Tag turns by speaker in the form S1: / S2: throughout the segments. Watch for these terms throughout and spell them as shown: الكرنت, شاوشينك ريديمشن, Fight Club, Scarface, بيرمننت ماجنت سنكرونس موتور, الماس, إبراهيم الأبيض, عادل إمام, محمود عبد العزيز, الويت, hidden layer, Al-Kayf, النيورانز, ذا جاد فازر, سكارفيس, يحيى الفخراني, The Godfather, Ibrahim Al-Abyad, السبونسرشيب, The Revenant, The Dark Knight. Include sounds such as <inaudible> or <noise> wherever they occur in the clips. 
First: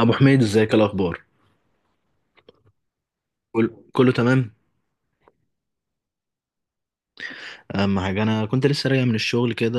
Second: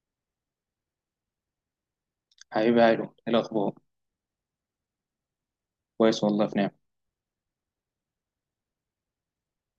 S1: ابو حميد، ازيك؟ إيه الاخبار؟
S2: حبيبي هايلو، ايه الاخبار؟
S1: كله تمام.
S2: كويس، والله في نعمه.
S1: اما حاجه، انا كنت لسه راجع من الشغل كده.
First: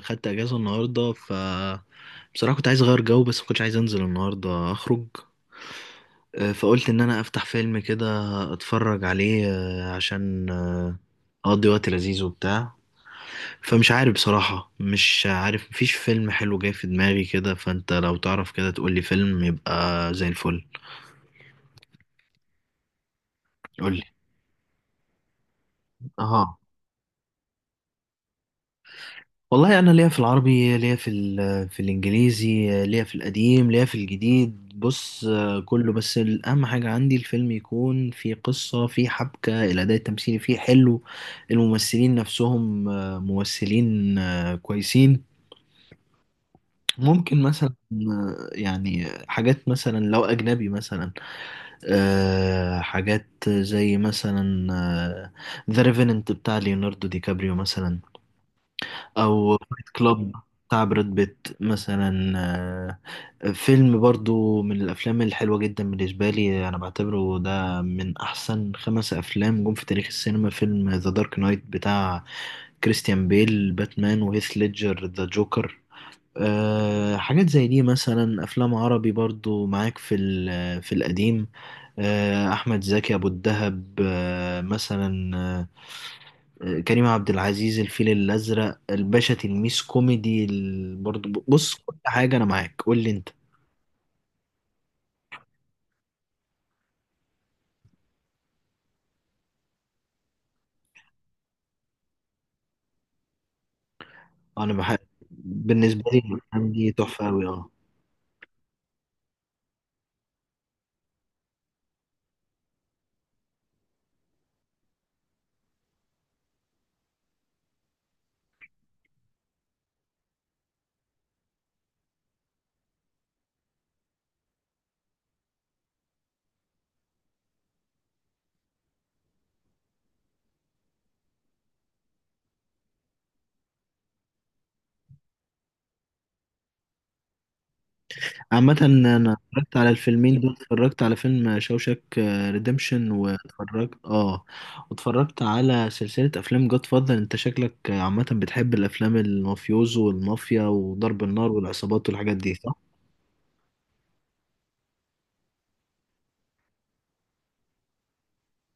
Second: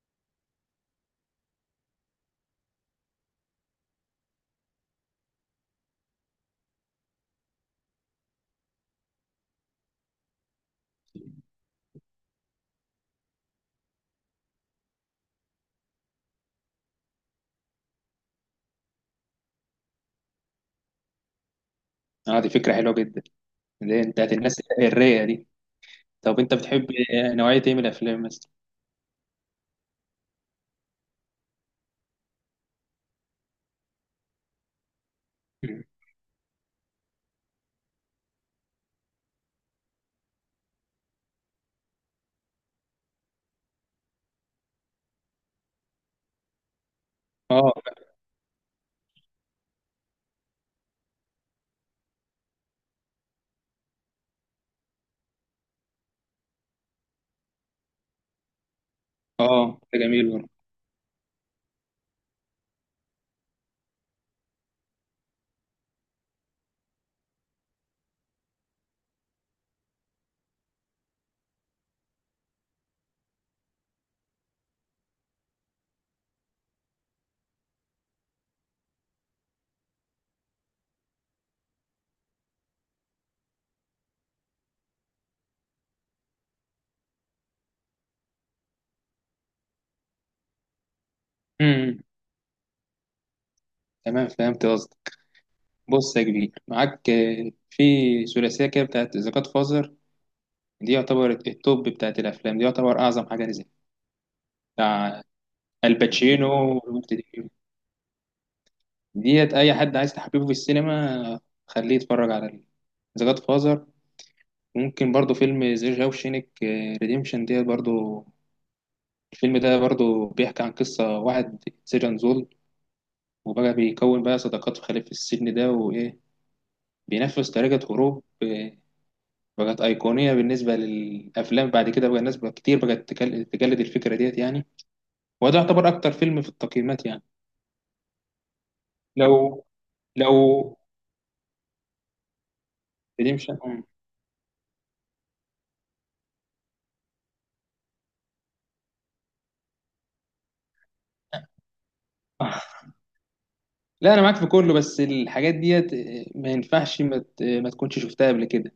S1: خدت اجازه النهارده، ف بصراحه كنت عايز اغير جو، بس ما كنتش عايز انزل النهارده اخرج. فقلت ان انا افتح فيلم كده، اتفرج عليه. عشان اقضي وقت لذيذ وبتاع. فمش عارف بصراحه، مش عارف، مفيش فيلم حلو جاي في دماغي كده. فانت لو تعرف كده، تقولي فيلم يبقى زي الفل.
S2: اه، دي فكره حلوه جدا. اللي هي
S1: قولي.
S2: بتاعت الناس الرايقه دي. طب انت
S1: اه،
S2: بتحب نوعيه ايه من الافلام مثلا؟
S1: والله انا ليا في العربي، ليا في في الانجليزي، ليا في القديم، ليا في الجديد. بص،
S2: <laughs> مم.
S1: كله، بس الاهم حاجه عندي الفيلم يكون فيه قصه، فيه حبكه، الاداء التمثيلي فيه حلو. الممثلين نفسهم ممثلين كويسين. ممكن
S2: اه،
S1: مثلا يعني حاجات مثلا لو اجنبي مثلا. حاجات زي مثلا ذا ريفيننت بتاع ليوناردو دي كابريو مثلا، او
S2: اه،
S1: فايت
S2: ده جميل
S1: كلاب
S2: برضه.
S1: بتاع براد بيت مثلا. فيلم برضو من الافلام الحلوه جدا بالنسبه لي، انا بعتبره ده من احسن خمس افلام جم في تاريخ السينما، فيلم ذا دارك نايت بتاع كريستيان بيل باتمان وهيث ليدجر ذا جوكر. حاجات زي دي مثلا. افلام عربي برضو معاك في في القديم. احمد زكي ابو الدهب، مثلا، كريم عبد العزيز الفيل الأزرق الباشا تلميذ كوميدي برضه بص، كل
S2: امم
S1: حاجة أنا معاك. قول لي أنت.
S2: تمام، فهمت قصدك. بص يا كبير، معاك في ثلاثيه كده بتاعت ذا جاد فازر. دي يعتبر التوب بتاعت الافلام، دي يعتبر اعظم حاجه نزلت،
S1: أنا بحب
S2: بتاع
S1: بالنسبة لي
S2: الباتشينو
S1: الأفلام دي
S2: والروبرت
S1: تحفة أوي
S2: دي.
S1: أه
S2: ديت اي حد عايز تحببه في السينما خليه يتفرج على ذا جاد فازر. ممكن برضو فيلم زي شاوشينك ريديمشن ديت برضو. الفيلم ده برضو بيحكي عن قصة واحد سجن زول، وبقى بيكون بقى صداقات في خلف السجن ده، وإيه بينفذ طريقة هروب بقت أيقونية بالنسبة للأفلام. بعد كده بقى الناس بقى كتير بقت تجلد الفكرة ديت يعني. وده يعتبر أكتر فيلم في التقييمات يعني.
S1: عامة، أنا
S2: لو
S1: اتفرجت على الفيلمين دول.
S2: لو
S1: اتفرجت على فيلم شوشك ريديمشن،
S2: ريديمشن.
S1: واتفرجت واتفرجت على سلسلة أفلام جود فاذر. أنت شكلك عامة بتحب الأفلام المافيوزو والمافيا وضرب النار والعصابات والحاجات دي، صح؟
S2: <laughs> لا، انا معاك في كله، بس الحاجات ديت ما ينفعش ما تكونش شفتها قبل كده.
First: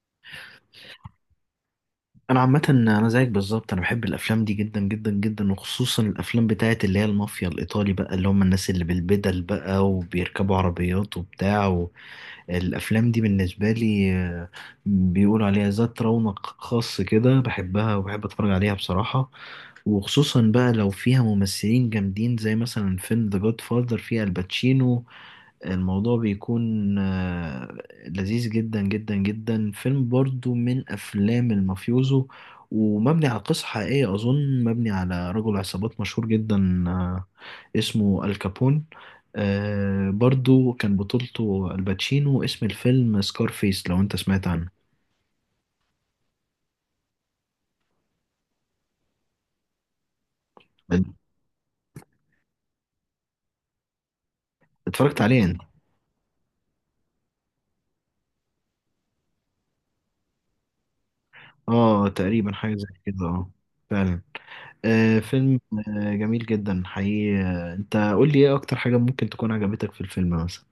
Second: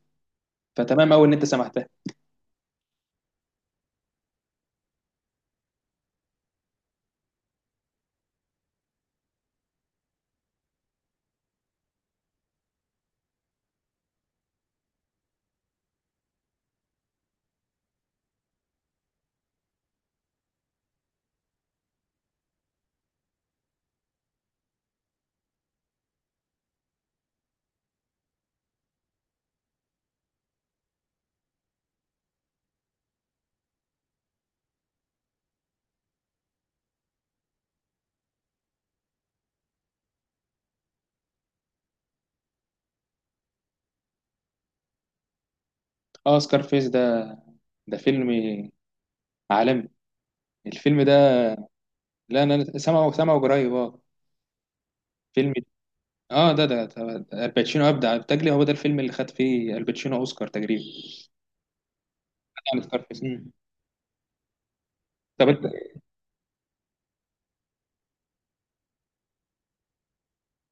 S2: فتمام قوي ان انت سمعتها.
S1: انا عامه، انا زيك بالظبط، انا بحب الافلام دي جدا جدا جدا، وخصوصا الافلام بتاعت اللي هي المافيا الايطالي بقى، اللي هم الناس اللي بالبدل بقى وبيركبوا عربيات وبتاع الافلام دي بالنسبه لي بيقولوا عليها ذات رونق خاص كده، بحبها وبحب اتفرج عليها بصراحه، وخصوصا بقى لو فيها ممثلين جامدين زي مثلا فيلم ذا جاد فاذر فيه الباتشينو. الموضوع بيكون لذيذ جدا جدا جدا. فيلم برضو من أفلام المافيوزو ومبني على قصة حقيقية، أظن مبني على رجل عصابات مشهور جدا اسمه الكابون. برضو كان بطولته الباتشينو، اسم الفيلم سكارفيس، لو أنت سمعت عنه.
S2: اه، سكارفيس ده فيلم عالمي، الفيلم ده. لا، انا سامعه سامعه قريب، اه.
S1: اتفرجت عليه
S2: فيلم،
S1: أنت؟
S2: اه الباتشينو ابدع بتجلي، هو ده الفيلم اللي خد فيه الباتشينو اوسكار تقريبا.
S1: اه، تقريبا حاجة
S2: يعني
S1: زي
S2: سكارفيس.
S1: كده، اه.
S2: مم.
S1: فعلا.
S2: طب
S1: فيلم
S2: انت.
S1: جميل جدا حقيقي. انت قول لي ايه اكتر حاجة ممكن تكون عجبتك في الفيلم مثلا.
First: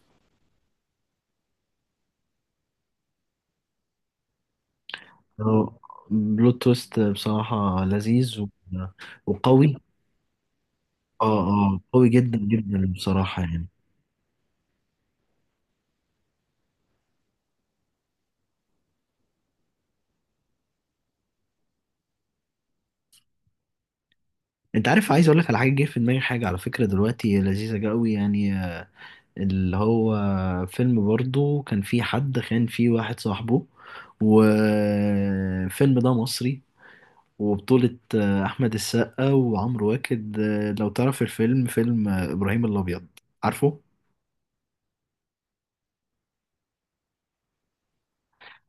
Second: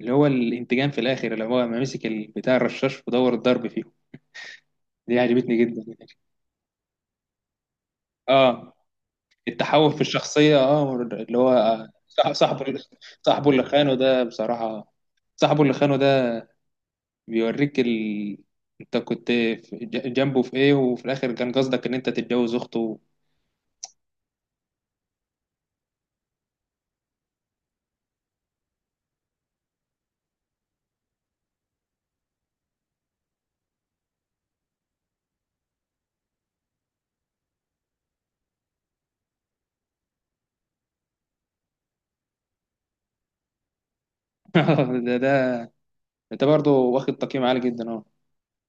S2: اللي هو الانتقام في الاخر، اللي هو ما مسك بتاع الرشاش ودور الضرب فيه. دي عجبتني
S1: اه،
S2: جدا.
S1: بلوت تويست بصراحة لذيذ
S2: اه،
S1: وقوي.
S2: التحول في الشخصيه، اه اللي
S1: اه،
S2: هو
S1: اه، قوي جدا
S2: صاحبه.
S1: جدا بصراحة،
S2: صاحبه اللي
S1: يعني.
S2: خانه ده، بصراحه، صاحبه اللي خانه ده بيوريك انت كنت جنبه في ايه، وفي الاخر كان قصدك ان انت تتجوز اخته.
S1: انت عارف عايز اقول لك على حاجة جه في دماغي، حاجة على فكرة دلوقتي لذيذة قوي يعني. اللي هو فيلم برضو كان فيه حد خان فيه واحد صاحبه، والفيلم ده مصري، وبطولة أحمد السقا وعمرو واكد. لو تعرف الفيلم، فيلم إبراهيم الأبيض، عارفه؟
S2: <laughs> ده. انت برضه واخد تقييم عالي جدا، اه.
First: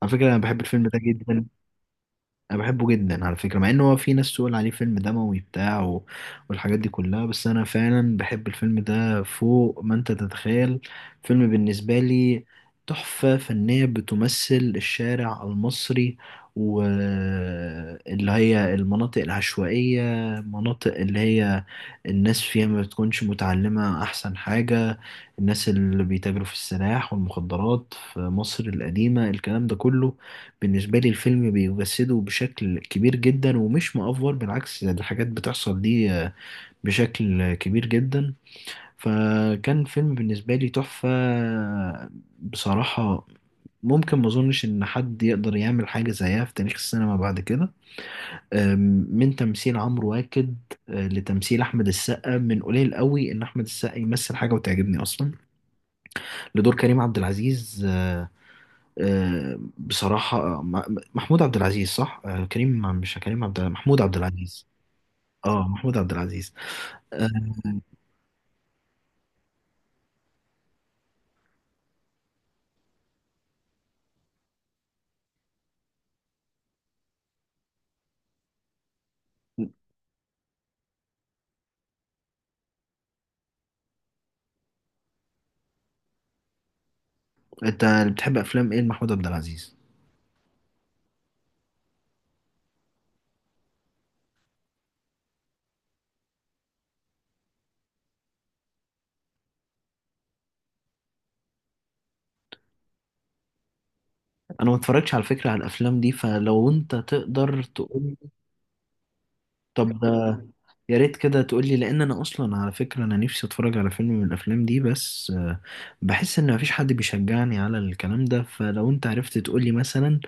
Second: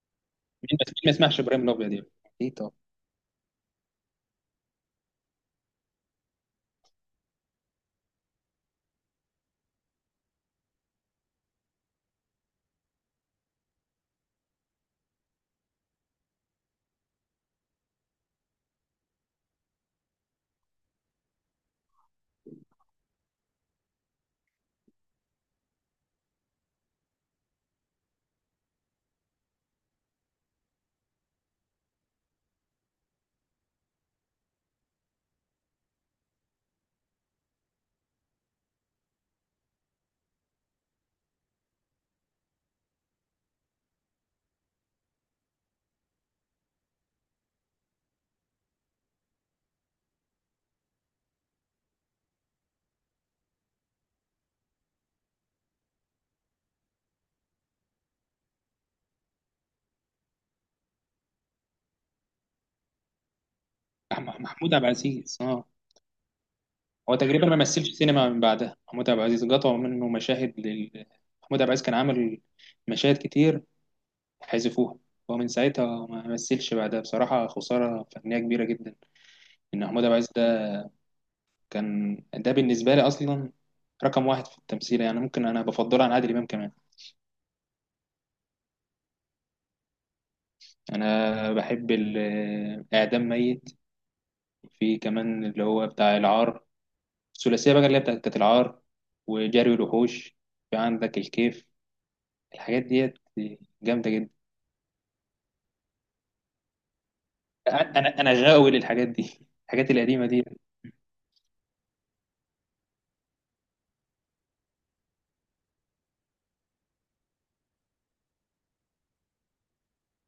S1: على فكرة أنا بحب
S2: مين
S1: الفيلم
S2: ما مين
S1: ده
S2: ما يسمعش
S1: جدا.
S2: ابراهيم الابيض يعني. ايه
S1: انا
S2: طب.
S1: بحبه جدا على فكره، مع ان هو في ناس تقول عليه فيلم دموي بتاع والحاجات دي كلها، بس انا فعلا بحب الفيلم ده فوق ما انت تتخيل. فيلم بالنسبه لي تحفه فنيه بتمثل الشارع المصري، واللي هي المناطق العشوائيه، مناطق اللي هي الناس فيها ما بتكونش متعلمه، احسن حاجه الناس اللي بيتاجروا في السلاح والمخدرات في مصر القديمه. الكلام ده كله بالنسبة لي الفيلم بيجسده بشكل كبير جدا، ومش مأفور، بالعكس، ده الحاجات بتحصل دي بشكل كبير جدا. فكان فيلم بالنسبة لي تحفة بصراحة. ممكن ما اظنش ان حد يقدر يعمل حاجة زيها في تاريخ السينما بعد كده. آم، من تمثيل عمرو واكد لتمثيل احمد السقا، من قليل قوي ان احمد السقا يمثل حاجة وتعجبني اصلا، لدور كريم عبد العزيز. بصراحة محمود عبد العزيز، صح؟ كريم مش كريم عبد، محمود عبد العزيز.
S2: محمود عبد العزيز، اه.
S1: اه، محمود عبد العزيز.
S2: هو تقريبا
S1: آه،
S2: ما مثلش سينما من بعدها. محمود عبد العزيز قطعوا منه مشاهد محمود عبد العزيز كان عامل مشاهد كتير، حذفوها. ومن ساعتها ما مثلش بعدها، بصراحة خسارة فنية كبيرة جدا إن محمود عبد العزيز كان ده. بالنسبة لي أصلا رقم 1 في التمثيل، يعني ممكن أنا بفضله عن عادل إمام كمان.
S1: انت بتحب افلام ايه لمحمود عبد العزيز؟
S2: أنا بحب ال- إعدام ميت في كمان اللي هو بتاع العار الثلاثية بقى اللي هي بتاعت بتاعت العار وجري الوحوش في عندك الكيف الحاجات ديت جامدة جدا
S1: انا ما اتفرجتش على فكرة على الافلام دي، فلو انت تقدر تقول.
S2: أنا غاوي للحاجات دي، الحاجات
S1: طب ده،
S2: القديمة دي.
S1: يا ريت كده تقولي، لان انا اصلا على فكره انا نفسي اتفرج على فيلم من الافلام دي، بس بحس ان مفيش حد بيشجعني على الكلام ده. فلو انت عرفت تقولي مثلا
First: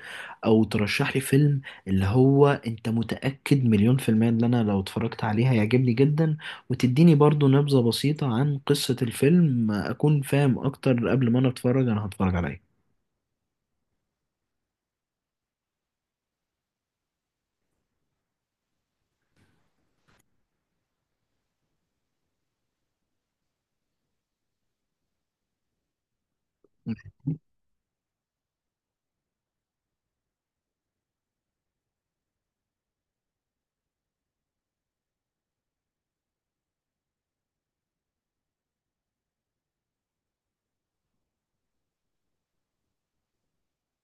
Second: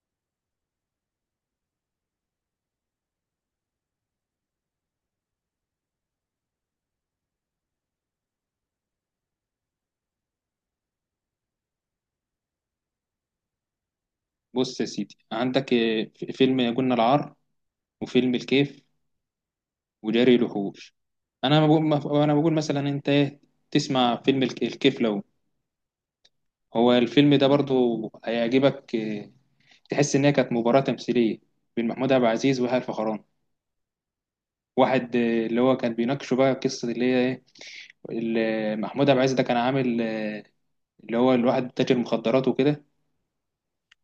S1: او ترشح لي فيلم، اللي هو انت متاكد مليون في الميه ان انا لو اتفرجت عليه هيعجبني جدا، وتديني برضو نبذه بسيطه عن قصه الفيلم، اكون فاهم اكتر قبل ما انا اتفرج انا هتفرج على ايه.
S2: بص يا سيدي، عندك فيلم يا جن العار، وفيلم الكيف، وجري الوحوش. انا بقول انا بقول مثلا، انت إيه، تسمع فيلم الكيف. لو هو الفيلم ده برضو هيعجبك، تحس إنها كانت مباراة تمثيلية بين محمود عبد العزيز ويحيى الفخراني. واحد اللي هو كان بيناقشه بقى قصة اللي هي إيه، اللي محمود عبد العزيز ده كان عامل اللي هو الواحد تاجر مخدرات وكده.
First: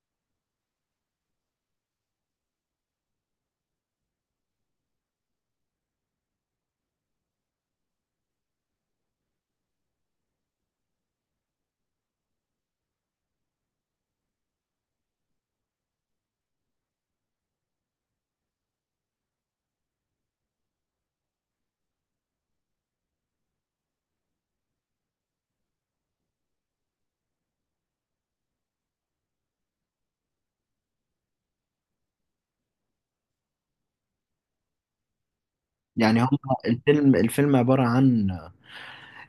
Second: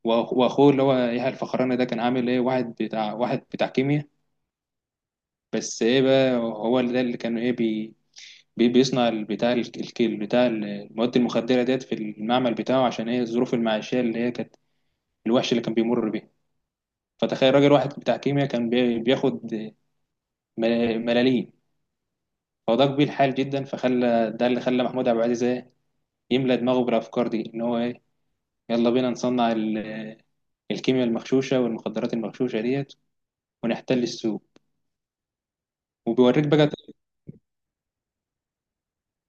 S2: وأخوه اللي هو يحيى الفخراني ده كان عامل إيه، واحد بتاع كيمياء. بس إيه بقى، هو اللي ده اللي كان إيه بيصنع بتاع الكيل بتاع المواد المخدرة ديت في المعمل بتاعه، عشان إيه الظروف المعيشية اللي هي كانت الوحش اللي كان بيمر بيها. فتخيل راجل واحد بتاع كيمياء كان بياخد ملاليم، فده كبير الحال جدا، فخلى ده اللي خلى محمود عبد العزيز إيه؟ يملى دماغه بالافكار دي ان هو ايه، يلا بينا نصنع الكيمياء المغشوشه والمخدرات المغشوشه ديت ونحتل السوق.
S1: يعني هو
S2: وبيوريك بقى،
S1: الفيلم عباره عن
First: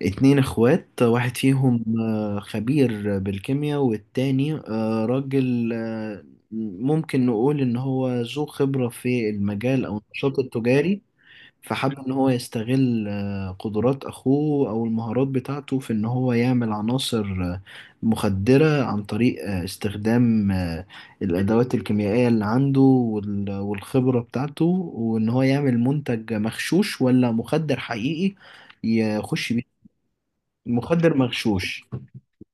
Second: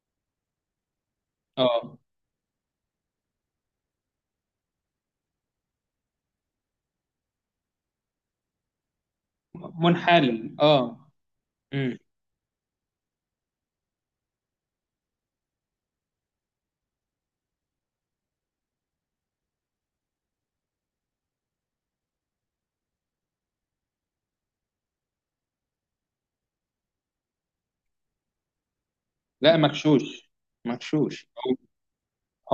S1: 2 اخوات، واحد فيهم
S2: اه،
S1: خبير بالكيمياء، والتاني راجل، ممكن نقول ان هو ذو خبرة في المجال او النشاط
S2: منحل،
S1: التجاري.
S2: اه.
S1: فحب
S2: امم.
S1: ان هو يستغل قدرات اخوه او المهارات بتاعته في ان هو يعمل عناصر مخدرة عن طريق استخدام الادوات الكيميائية اللي عنده والخبرة بتاعته، وان هو يعمل منتج مغشوش ولا مخدر حقيقي يخش.
S2: لا، مغشوش،
S1: مخدر
S2: مغشوش. هو
S1: مغشوش.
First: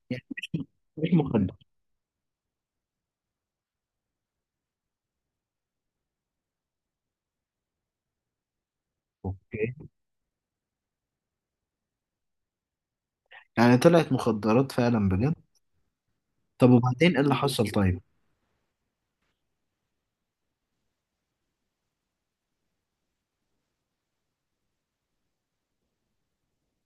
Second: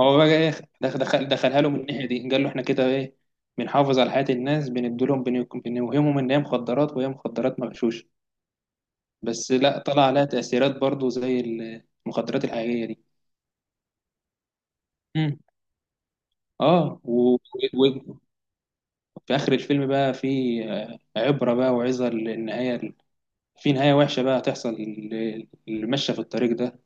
S2: هو بقى ايه؟
S1: مش مخدر.
S2: دخلها له من الناحيه دي، قال له احنا كده ايه، بنحافظ على حياه الناس، بندولهم بنوهمهم ان هي مخدرات وهي مخدرات مغشوشه. بس
S1: اوكي،
S2: لا، طلع عليها تأثيرات برضو زي المخدرات الحقيقية دي.
S1: يعني طلعت مخدرات فعلا بجد؟
S2: مم.
S1: طب
S2: اه
S1: وبعدين ايه اللي حصل، طيب؟
S2: و- وفي آخر الفيلم بقى في عبرة بقى وعظة للنهاية. في نهاية وحشة بقى هتحصل اللي ماشية في الطريق ده.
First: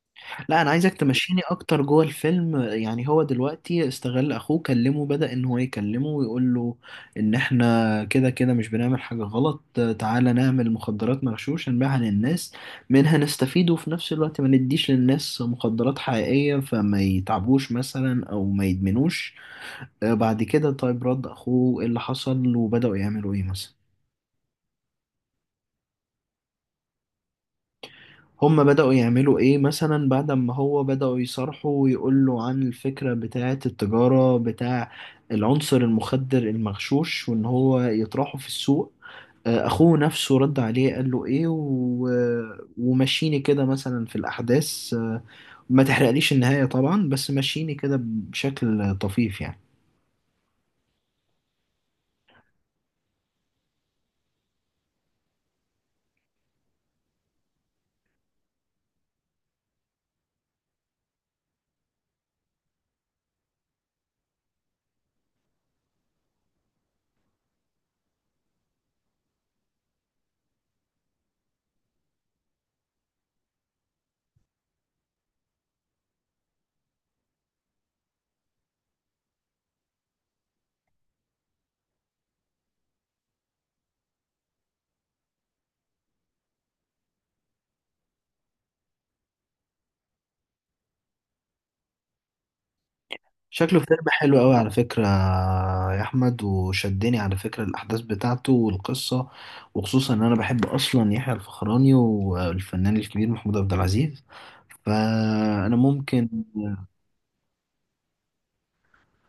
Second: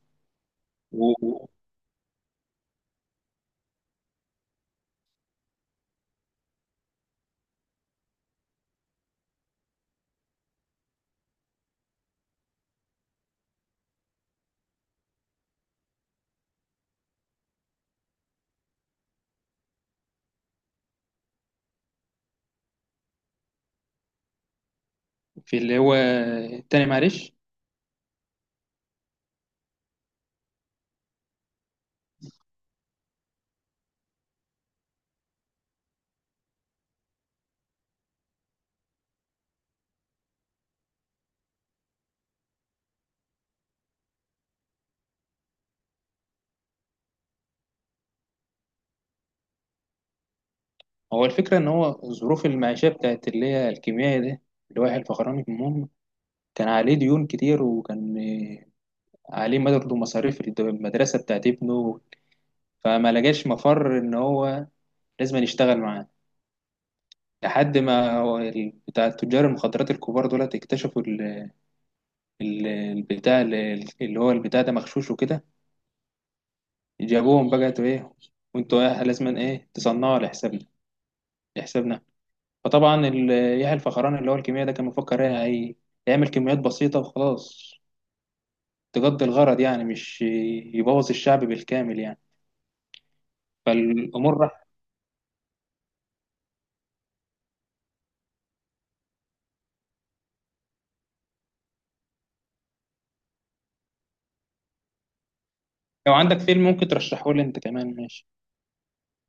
S1: لا، انا عايزك تمشيني
S2: وفي
S1: اكتر جوه الفيلم. يعني هو دلوقتي استغل اخوه، كلمه، بدأ ان هو يكلمه ويقول له ان احنا كده كده مش بنعمل حاجة غلط، تعالى نعمل مخدرات مغشوش نبيعها للناس، منها نستفيد، وفي نفس الوقت ما نديش للناس مخدرات حقيقية فما يتعبوش مثلا او ما يدمنوش. بعد كده، طيب، رد اخوه ايه اللي حصل، وبدأوا يعملوا ايه مثلا؟
S2: اللي هو، تاني معلش.
S1: هم بدأوا يعملوا ايه مثلا بعد ما هو بدأوا يصرحوا ويقولوا عن الفكرة بتاعة التجارة بتاع العنصر المخدر المغشوش، وان هو يطرحه في السوق؟ اخوه نفسه رد عليه قال له ايه ومشيني كده مثلا في الاحداث. ما تحرقليش النهاية طبعا، بس مشيني كده بشكل طفيف يعني.
S2: هو الفكرة إن هو الظروف المعيشية بتاعت اللي هي الكيميائي ده، اللي هو يحيى الفخراني، المهم كان عليه ديون كتير، وكان عليه برضه مصاريف المدرسة بتاعت ابنه، فما لقاش مفر إن هو لازم يشتغل معاه. لحد ما هو بتاع تجار المخدرات الكبار دول اكتشفوا اللي هو البتاع ده مغشوش وكده. جابوهم بقى، تو ايه وانتوا ايه لازما ايه تصنعوا لحسابنا لحسابنا. فطبعا يحيى الفخراني اللي هو الكيمياء ده كان مفكر ايه يعمل كميات بسيطة وخلاص، تقضي الغرض، يعني مش يبوظ الشعب بالكامل يعني.
S1: شكله فيلم
S2: فالأمور
S1: حلو قوي
S2: راح.
S1: على فكرة يا أحمد، وشدني على فكرة الأحداث بتاعته والقصة، وخصوصا إن أنا بحب أصلا يحيى الفخراني والفنان الكبير محمود عبد العزيز. فأنا
S2: لو
S1: ممكن
S2: عندك فيلم ممكن ترشحه لي انت كمان ماشي.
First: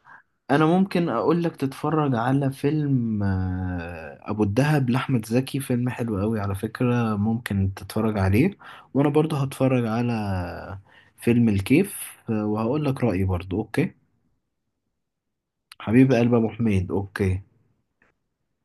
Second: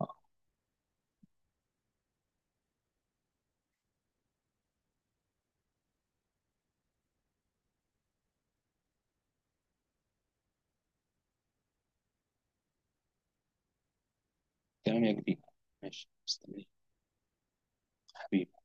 S2: اه،
S1: أنا ممكن أقول لك تتفرج على فيلم أبو الدهب لأحمد زكي، فيلم حلو قوي على فكرة ممكن تتفرج عليه. وأنا برضه هتفرج على فيلم الكيف، وهقول لك رأيي برضه. أوكي،
S2: تمام يا كبير. ماشي،
S1: حبيب قلب أبو
S2: مستني،
S1: حميد. أوكي.
S2: حبيبي.